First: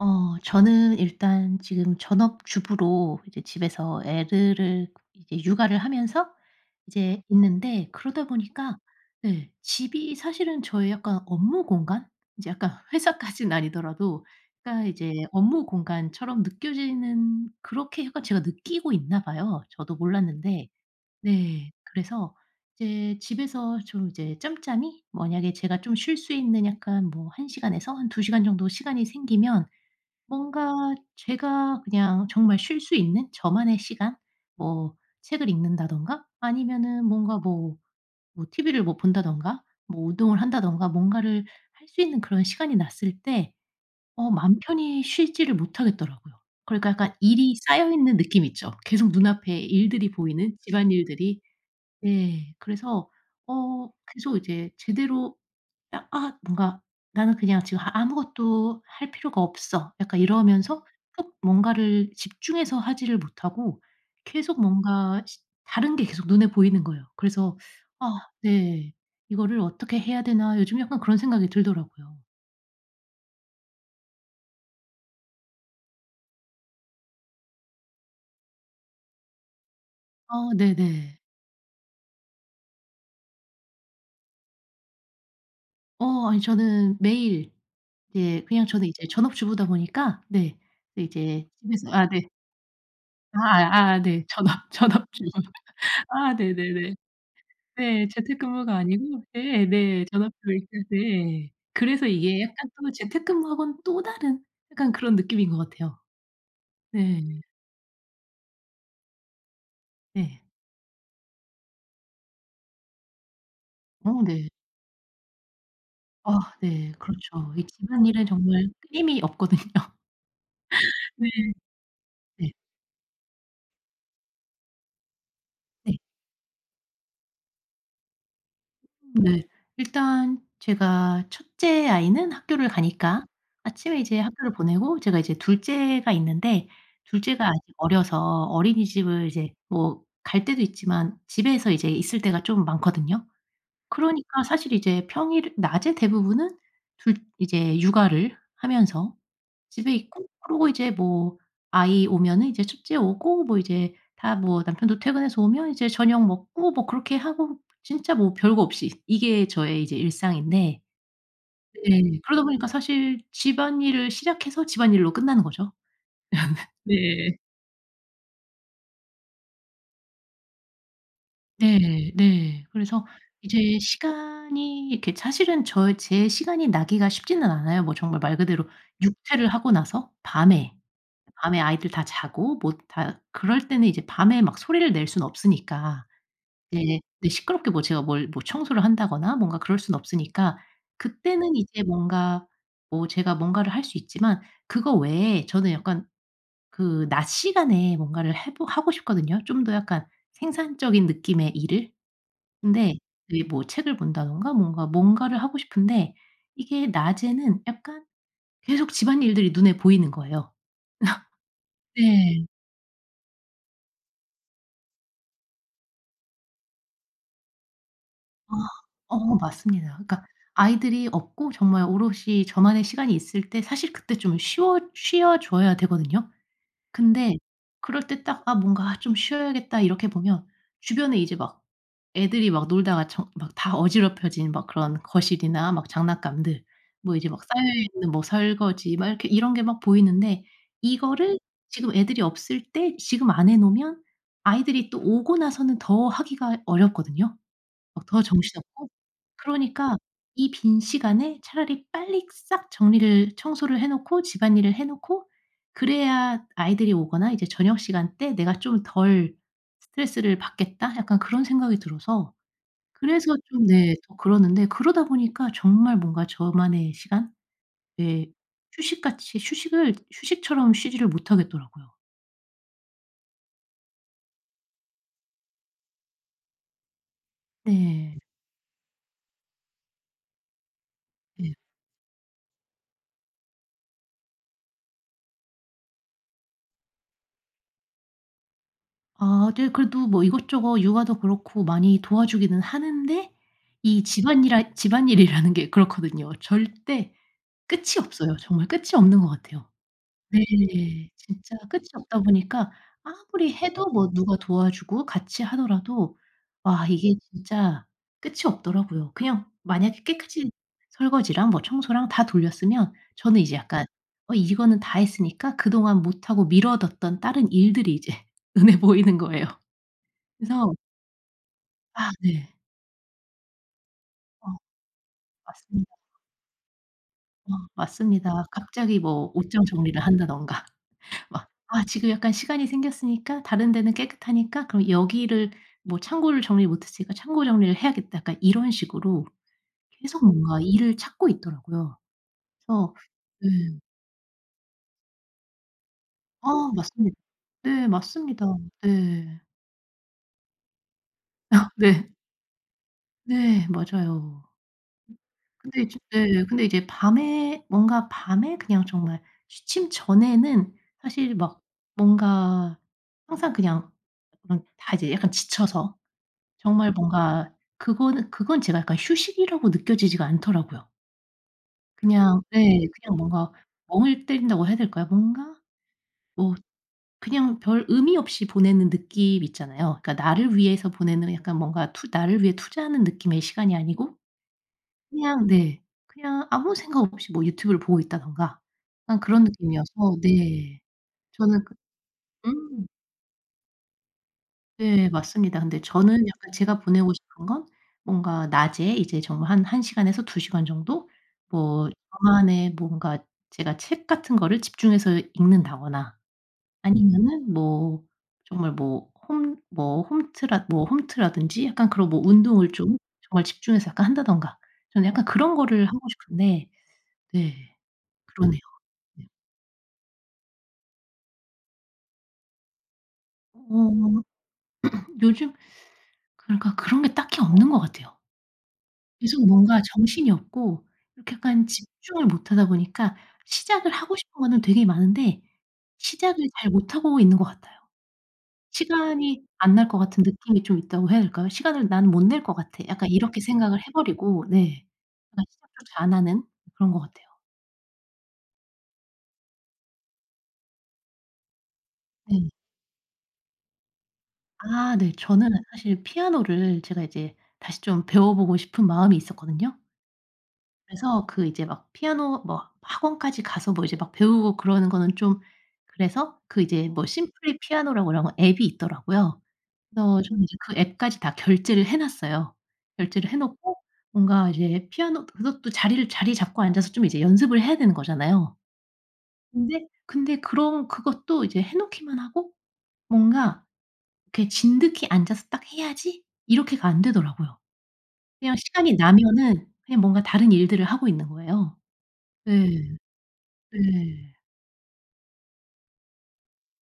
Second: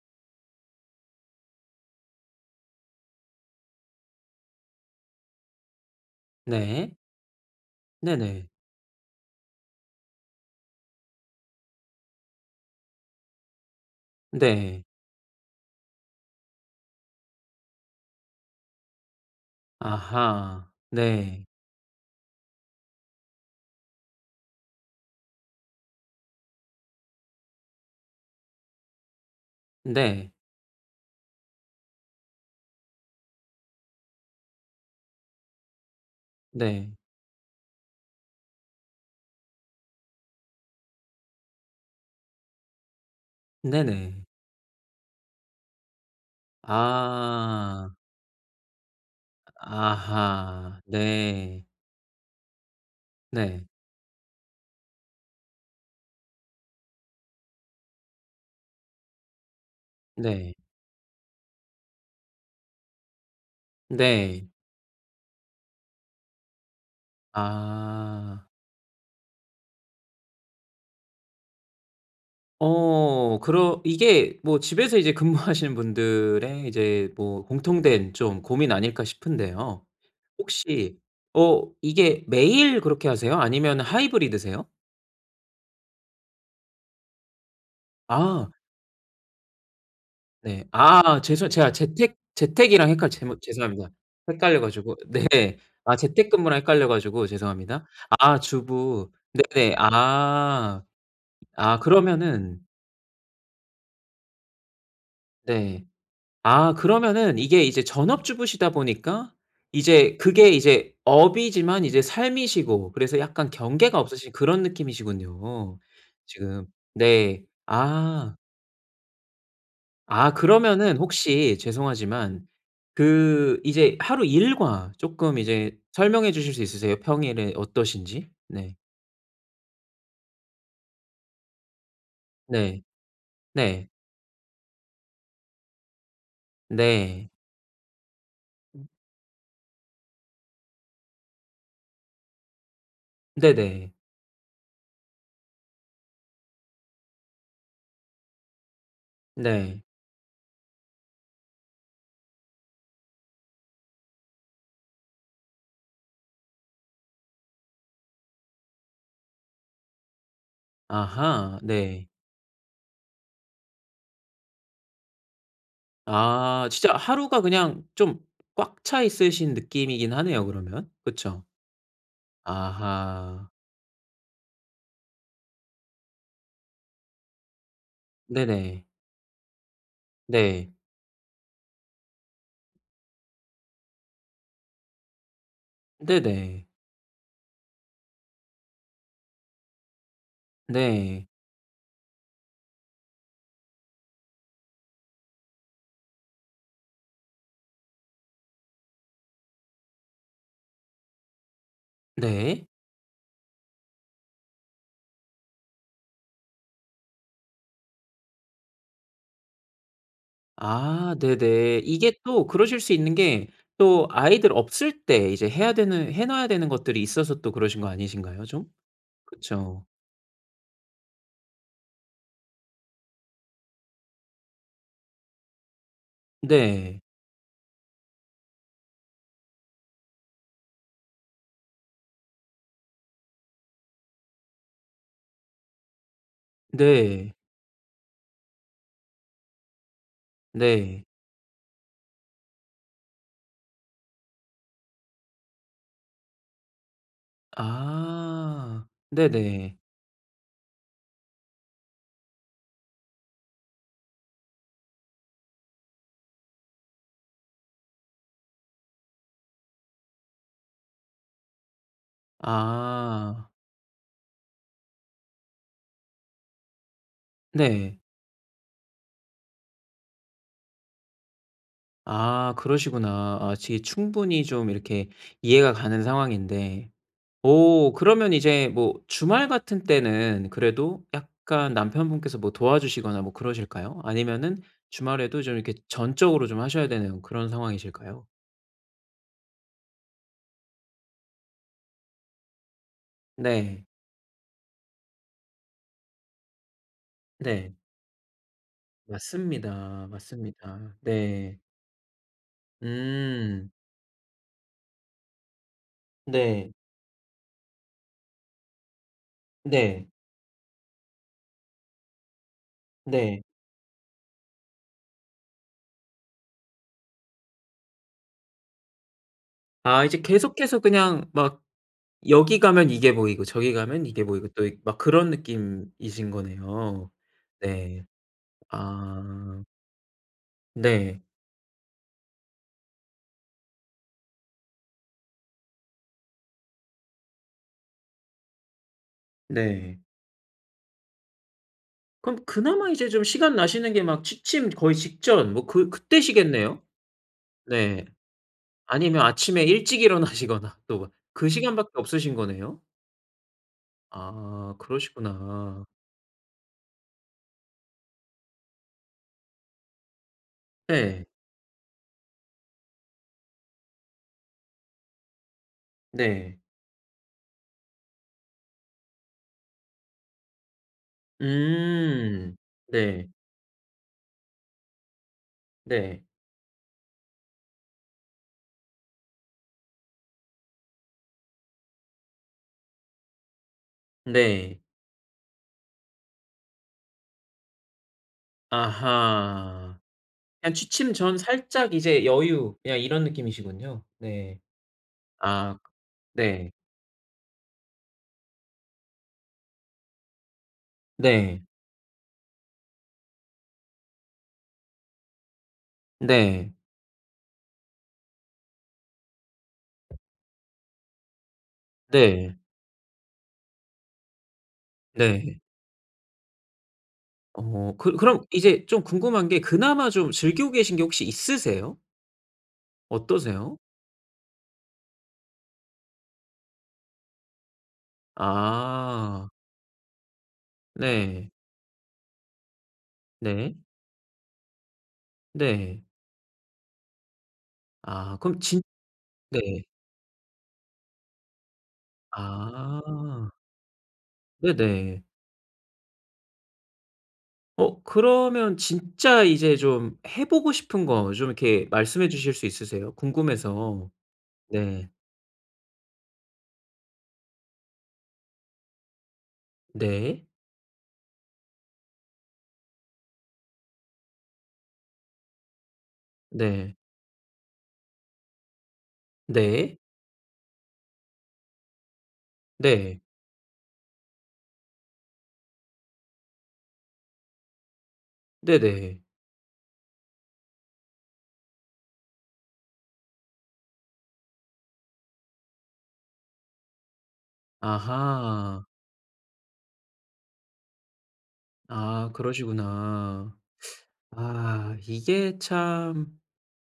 어 저는 일단 지금 전업주부로 이제 집에서 애들을 이 육아를 하면서 네. 이제 있는데 그러다 네네. 보니까 네 집이 사실은 저의 약간 업무 공간 이제 약간 회사까진 아니더라도 네. 그러니까 이제 업무 공간처럼 느껴지는 그렇게 약간 제가 느끼고 있나 봐요 저도 몰랐는데. 아하. 네. 네 그래서 이제 집에서 좀 이제 짬짬이 만약에 제가 좀 쉴 수 있는 약간 뭐 1 시간에서 한 2 시간 정도 시간이 생기면 네. 뭔가 제가 그냥 정말 쉴 수 있는 저만의 시간 뭐 책을 읽는다든가 네. 아니면은 뭔가 뭐 뭐 TV를 뭐 본다든가 뭐 운동을 한다든가 뭔가를 할 수 있는 그런 시간이 났을 때 네네. 어 맘 편히 쉬지를 못하겠더라고요. 그러니까 약간 일이 아. 쌓여있는 느낌 있죠. 계속 눈앞에 일들이 보이는 아하 집안일들이. 네. 예 그래서 네. 어 계속 이제 제대로 '아 아 뭔가 나는 그냥 지금 하 아무것도 할 필요가 없어.' 약간 네. 이러면서 어 뭔가를 집중해서 하지를 못하고 네. 계속 뭔가 시 다른 게 계속 눈에 보이는 거예요. 그래서 아 아. 네 '이거를 어떻게 해야 되나?' 요즘 약간 그런 생각이 들더라고요. 어 그러 이게 뭐 집에서 이제 근무하시는 분들의 이제 뭐 공통된 좀 고민 아닐까 싶은데요. 아 혹시 네네. 어 이게 매일 그렇게 하세요? 아니면 하이브리드세요? 어 아니 저는 매일 이제 아. 그냥 저는 이제 전업 주부다 보니까 네 네. 네 아 죄송 이제 제가 집에서 아 재택 네. 재택이랑 헷갈 아 제못 죄송합니다. 아 네. 전업 헷갈려 가지고 전업 주부 네. 아 아 재택근무랑 헷갈려 네네네. 가지고 죄송합니다. 네. 재택 아 근무가 주부 아니고 예 네네. 네. 전업 그러니까 아. 네. 아 그래서 이게 그러면은 약간 또 재택 근무하고는 또 다른 약간 그런 느낌인 것 네. 같아요. 아 그러면은 네. 이게 이제 전업주부시다 보니까 이제 예. 그게 이제 업이지만 이제 삶이시고 그래서 약간 경계가 어 없으신 네. 그런 느낌이시군요, 아 지금. 네. 네. 그렇죠. 이 집안일은 아. 정말 끊임이 없거든요. 아 그러면은 네. 혹시 죄송하지만 네. 그 이제 하루 일과 쪼끔 이제 네. 설명해 주실 수 있으세요, 평일에 어떠신지? 네. 네. 일단 제가 첫째 아이는 학교를 네. 가니까 네. 아침에 이제 학교를 보내고 제가 이제 둘째가 있는데 네. 둘째가 아직 어려서 음. 어린이집을 이제 뭐 갈 때도 있지만 집에서 이제 있을 때가 좀 많거든요. 네네. 그러니까 사실 이제 평일 낮에 대부분은 둘 이제 육아를 하면서 네. 집에 있고 그러고 이제 뭐 아이 오면은 이제 첫째 오고 뭐 이제 다 뭐 남편도 퇴근해서 오면 이제 저녁 먹고 뭐 그렇게 하고 진짜 뭐 별거 없이 이게 저의 이제 일상인데 아하. 네. 네. 그러다 보니까 사실 집안일을 시작해서 집안일로 끝나는 거죠. 아 진짜 네. 하루가 그냥 좀 꽉 차 있으신 느낌이긴 하네요, 그러면. 그쵸? 네. 네. 그래서 아하. 이제 시간이 이렇게 사실은 저 제 시간이 나기가 쉽지는 않아요. 뭐 정말 말 그대로 네네. 육퇴를 하고 나서 네. 밤에 밤에 아이들 다 자고 뭐 다 그럴 때는 이제 밤에 막 소리를 낼 순 없으니까 네네. 네네. 네. 시끄럽게 뭐 제가 뭘 뭐 청소를 한다거나 뭔가 그럴 순 없으니까 네. 그때는 이제 뭔가 뭐 제가 뭔가를 할 수 있지만 그거 외에 저는 약간 그 낮 시간에 뭔가를 해 보 하고 싶거든요, 좀 더 약간 생산적인 느낌의 일을. 네. 근데 이 뭐 책을 본다든가 뭔가 뭔가를 하고 싶은데 이게 낮에는 약간 계속 집안일들이 눈에 보이는 거예요. 아 네네. 이게 또 네. 그러실 수 있는 게 또 아이들 없을 때 이제 해야 되는 해 놔야 되는 것들이 있어서 또 그러신 거 아니신가요, 아. 좀? 어 그쵸. 맞습니다. 그러니까 아이들이 없고 정말 오롯이 저만의 시간이 있을 때 사실 그때 좀 쉬어 쉬어 줘야 되거든요. 네. 근데 그럴 때 딱 '아 뭔가 좀 쉬어야겠다.' 이렇게 보면 주변에 이제 막 애들이 막 놀다가 정 막 다 어지럽혀진 막 그런 거실이나 막 장난감들 뭐 이제 네. 막 쌓여있는 뭐 설거지 막 이렇게 이런 게 막 보이는데 네. 이거를 지금 애들이 없을 때 지금 안 해 놓으면 아이들이 또 오고 나서는 더 하기가 어렵거든요, 막 더 아 정신없고 네네. 그러니까 '이 빈 시간에 차라리 빨리 싹 정리를 청소를 해 놓고 집안일을 해 놓고 그래야 아이들이 오거나 이제 저녁 시간 때 내가 좀 덜 스트레스를 받겠다.' 약간 그런 생각이 들어서 그래서 아. 좀 네 더 그러는데 그러다 보니까 정말 뭔가 저만의 시간 네. 예 휴식같이 휴식을 휴식처럼 쉬지를 못하겠더라고요. 아 그러시구나. 아 이제 충분히 좀 이렇게 이해가 가는 상황인데 어 네. 그러면 이제 뭐 주말 같은 때는 그래도 예. 약간 남편분께서 뭐 도와주시거나 뭐 그러실까요? 아니면은 주말에도 좀 이렇게 전적으로 좀 하셔야 되는 그런 상황이실까요? 아 네. 그래도 뭐 이것저것 육아도 그렇고 많이 도와주기는 하는데, 네. 이 집안이라 집안일이라는 게 그렇거든요. 절대 네. 끝이 없어요. 정말 끝이 없는 것 같아요. 맞습니다. 맞습니다. 네. 진짜 네. 끝이 없다 보니까 아무리 음. 해도 뭐 누가 도와주고 같이 하더라도 네. 와 이게 진짜 끝이 없더라고요. 그냥 만약에 네. 깨끗이 설거지랑 뭐 청소랑 다 돌렸으면 네. 저는 이제 약간 어 이거는 다 했으니까 그동안 못하고 미뤄뒀던 다른 일들이 이제 눈에 보이는 거예요. 아 이제 그래서 계속해서 그냥 막 아 네. 여기 가면 이게 보이고 저기 가면 이게 보이고 또 이 막 그런 맞습니다. 느낌이신 거네요. 어 네. 맞습니다. 갑자기 뭐 아. 옷장 정리를 한다든가 네. 막 '아 지금 약간 시간이 생겼으니까 다른 데는 깨끗하니까 그럼 여기를 뭐 창고를 정리 못 했으니까 창고 정리를 해야겠다.' 약간 이런 식으로 네. 계속 뭔가 일을 찾고 있더라고요. 그럼 그나마 그래서 이제 좀 시간 네. 나시는 게 막 취침 거의 직전 뭐 그 아 그때시겠네요. 맞습니다. 네, 네. 맞습니다. 아니면 네. 아침에 일찍 일어나시거나 또 뭐 그 아. 시간밖에 네. 없으신 거네요? 네 맞아요. 아 근데 그러시구나. 이제 네. 예. 네. 그냥 음. 네. 그냥 네. 뭔가 멍을 때린다고 해야 될까요? 뭔가 네. 뭐 그냥 별 의미 없이 보내는 느낌 있잖아요. 그러니까 나를 위해서 보내는 약간 투 뭔가 나를 위해 투자하는 느낌의 시간이 아니고. 네. 그냥 네. 그냥 아무 생각 없이 뭐 유튜브를 보고 있다든가 그냥 그런 아하. 느낌이어서 그냥 네. 취침 전 저는 그 살짝 이제 여유 음. 그냥 이런 느낌이시군요. 네. 네 맞습니다. 아. 근데 저는 약간 네. 제가 보내고 싶은 건 뭔가 낮에 이제 정말 한 1 시간에서 2 시간 정도 네. 뭐 저만의 뭔가 제가 책 같은 거를 집중해서 읽는다거나 네. 아니면은 뭐 정말 뭐 홈 뭐 홈트라 뭐 홈트라든지 약간 그런 뭐 네. 운동을 좀 정말 집중해서 약간 한다든가. 저는 약간 그런 네. 거를 하고 싶은데. 네 어 그 그럼 그러네요. 이제 좀 궁금한 게 그나마 좀 즐기고 계신 게 혹시 있으세요? 어. 어떠세요? 요즘 그러니까 그런 게 딱히 없는 것 같아요. 계속 아. 뭔가 정신이 없고 이렇게 네. 약간 집중을 못 하다 보니까 네. 시작을 하고 싶은 거는 되게 많은데 네. 시작을 잘 못하고 있는 것 같아요. 아 그럼 진 시간이 네. 안 날 것 같은 느낌이 좀 있다고 해야 될까요? '시간을 난 못 낼 것 같아.' 약간 이렇게 아. 생각을 해 버리고 네. 네네. 그런 생각조차 안하는 그런 거 같아요. 어 그러면 진짜 이제 좀 해보고 싶은 거 좀 이렇게 말씀해 네. 주실 수 있으세요? 궁금해서. 아 네. 네 저는 사실 피아노를 제가 이제 다시 좀 배워보고 싶은 마음이 있었거든요. 네. 그래서 그 이제 막 피아노 뭐 학원까지 가서 뭐 이제 막 배우고 그러는 거는 좀 그래서 그 이제 네. 뭐 Simply Piano라고 그런 앱이 있더라고요. 네. 그래서 좀 이제 그 앱까지 다 결제를 해 놨어요. 네. 결제를 해 놓고 뭔가 이제 피아노 그것도 자리를 자리 잡고 앉아서 좀 이제 연습을 해야 되는 거잖아요. 네네. 근데 근데 그런 그것도 이제 해 놓기만 하고 뭔가 이렇게 '진득이 앉아서 딱 해야지.' 이렇게가 안 되더라고요. 그냥 아하. 시간이 나면은 그냥 뭔가 다른 일들을 하고 있는 거예요. 아 네. 그러시구나. 네. 아, 이게 참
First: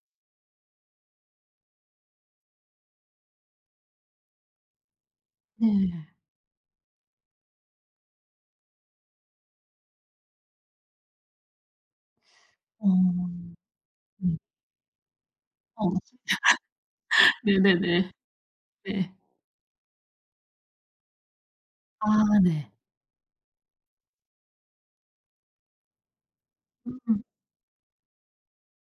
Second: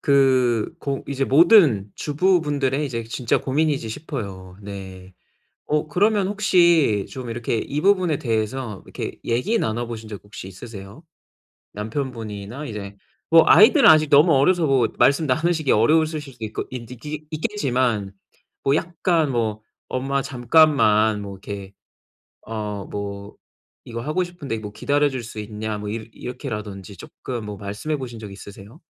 그 고 이제 모든 주부분들의 이제 진짜 고민이지 싶어요. 네. 어 네. 그러면 혹시 좀 이렇게 이 부분에 대해서 이렇게 얘기 나눠보신 적 혹시 있으세요? 남편분이나 어. 이제 뭐 아이들은 아직 너무 음. 어려서 뭐 말씀 나누시기 어. 어려우실 수도 있고 있 있기 네, 네, 네. 있겠지만 뭐 네. 약간 뭐 "엄마 잠깐만 뭐 이렇게 아 네. 어 뭐 이거 하고 싶은데 뭐 기다려줄 수 있냐." 뭐 이렇 이렇게 라든지 음. 쪼끔 뭐 말씀해 보신 적 있으세요?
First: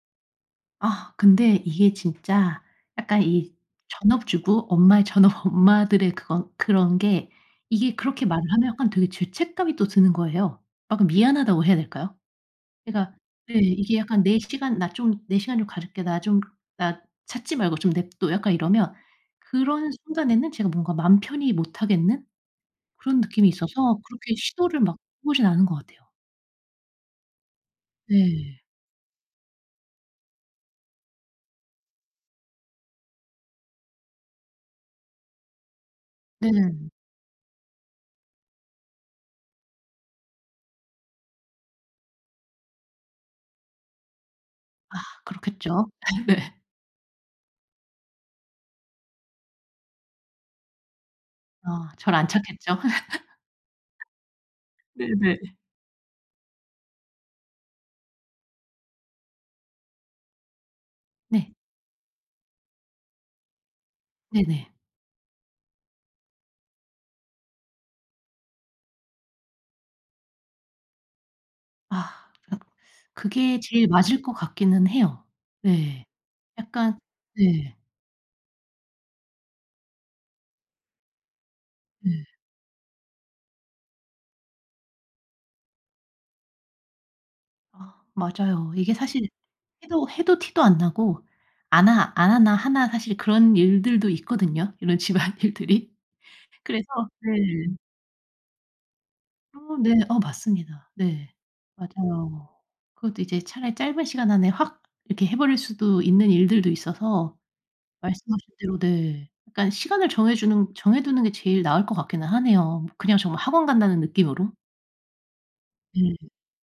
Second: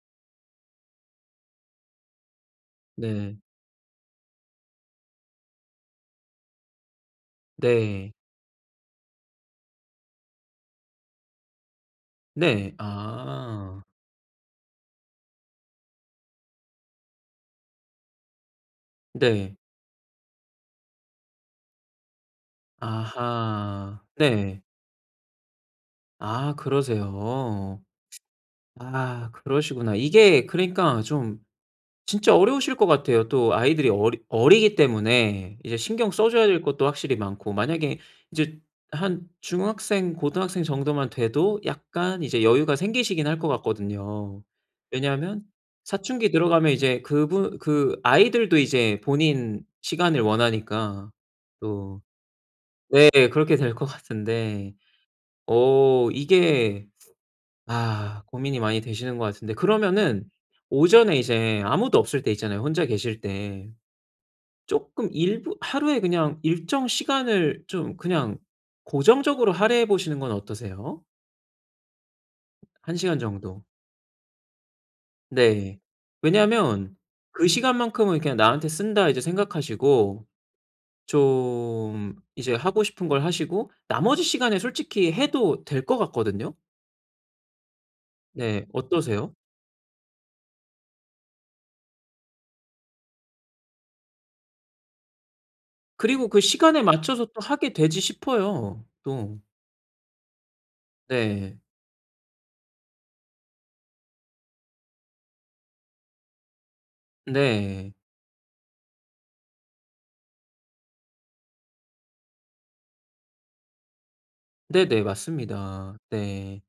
아. 근데 이게 진짜 약간 네. 이 전업주부 엄마의 전업 엄마들의 그것 그런 게 이게 네. 그렇게 말을 하면 약간 되게 죄책감이 또 드는 거예요. 아, 그 미안하다고 해야 될까요? 네, 그러니까 네 아. 이게 약간 "내 시간 나 좀 내 시간 좀 가질게. 나 좀 나 찾지 말고 좀 내버려 둬." 약간 이러면 네. 그런 순간에는 제가 뭔가 맘 편히 못 하겠는 그런 느낌이 있어서 아하. 그렇게 네. 시도를 막 해 보진 않은 것 같아요. 아, 그러세요. 네. 아, 그러시구나. 이게 그러니까 좀 진짜 어려우실 것 같아요. 또 아이들이 어리 어리기 때문에 이제 신경 써 줘야 될 것도 네. 확실히 많고. 만약에 이제 한 중학생, 고등학생 정도만 돼도 약간 이제 여유가 생기시긴 할 것 같거든요. 아, 왜냐하면 그렇겠죠. 사춘기 네. 들어가면 이제 그부 그 아이들도 이제 본인 시간을 원하니까 어, 또. 절 안 찾겠죠. 네, 그렇게 될 것 같은데. 네네. 어. 이게 아 고민이 많이 되시는 것 같은데 그러면은 오전에 네. 이제 아무도 없을 때 있잖아요, 혼자 계실 때. 네네. 쪼끔 일부 하루에 그냥 일정 시간을 좀 그냥 고정적으로 할애해 보시는 건 어떠세요? 아 으 1 시간 그게 정도. 제일 맞을 것 같기는 해요. 네. 예. 왜냐하면 약간 '그 네. 시간만큼은 그냥 나한테 쓴다.' 이제 생각하시고 좀 네. 이제 하고 싶은 걸 하시고 나머지 시간에 솔직히 해도 될 것 같거든요. 아 네 맞아요. 이게 사실 어떠세요? 해도 해도 티도 안 나고 안 하 안 하나 하나 사실 그런 일들도 있거든요 이런 집안일들이. 그리고 그 시간에 그래서 맞춰서 또 하게 네. 되지 싶어요 또. 어 네. 어 맞습니다. 네. 네. 맞아요. 그것도 이제 차라리 짧은 시간 안에 확 이렇게 해 버릴 수도 있는 일들도 있어서 네. 말씀하신 대로 네 그러니깐 시간을 정해 주는 정해 두는 게 제일 나을 것 같기는 하네요. 그냥 정말 학원 간다는 느낌으로. 네네 맞습니다. 음. 네.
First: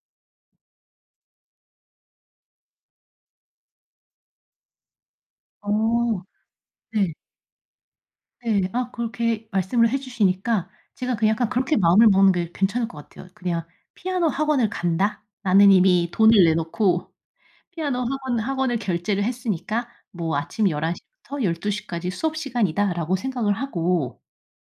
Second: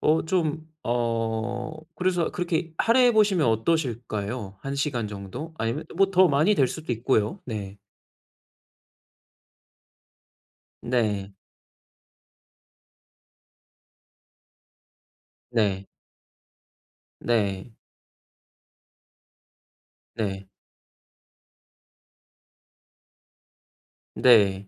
어 좀 어 그래서 그렇게 할애해 보시면 어떠실까요 1 시간 정도? 어 아니면 뭐 더 많이 될 수도 네. 있고요. 네. 네 아 그렇게 말씀을 해 주시니까 제가 그 네. 약간 그렇게 마음을 먹는 게 괜찮을 것 같아요. 그냥 '피아노 학원을 간다. 나는 네. 이미 돈을 내놓고 네. 피아노 학원 학원을 결제를 했으니까 뭐 네. 아침 11:00 부터 12:00 까지 수업 시간이다.'라고 생각을 하고 네.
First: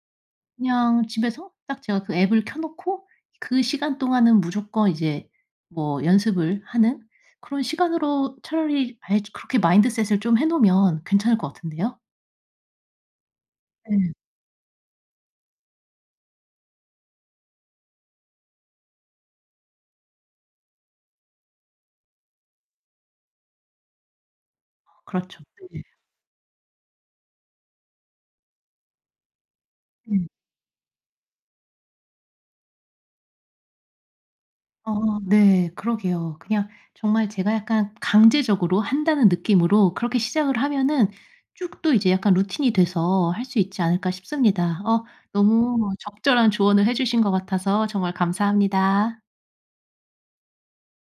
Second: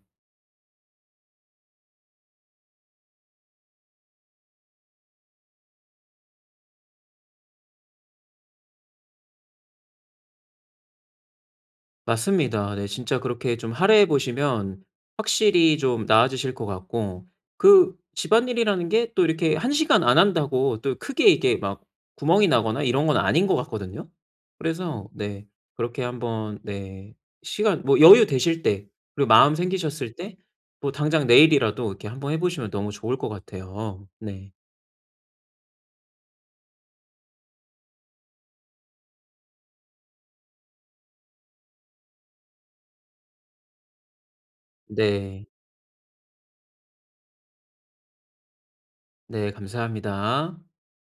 그냥 집에서 딱 제가 그 앱을 켜 놓고 그 시간 동안은 무조건 이제 뭐 연습을 하는 그런 시간으로 차라리 아예 그렇게 마인드셋을 좀 해 놓으면 괜찮을 것 같은데요. 맞습니다. 네 진짜 그렇게 좀 할애해 네. 보시면 확실히 좀 나아지실 것 같고 그 집안일이라는 게 또 이렇게 1 시간 안 한다고 또 크게 이게 막 구멍이 나거나 이런 건 아닌 것 같거든요. 그래서 그렇죠. 네 네. 그렇게 한번 네 시간 뭐 여유 되실 때 그리고 마음 생기셨을 음. 때 뭐 당장 내일이라도 이렇게 한번 해 보시면 너무 좋을 것 같아요. 네. 어 네 그러게요. 그냥 정말 제가 약간 강제적으로 한다는 느낌으로 그렇게 시작을 하면은 쭉 또 이제 약간 루틴이 돼서 할 수 있지 않을까 싶습니다. 어 네. 너무 적절한 조언을 해 주신 것 같아서 정말 감사합니다. 네 감사합니다.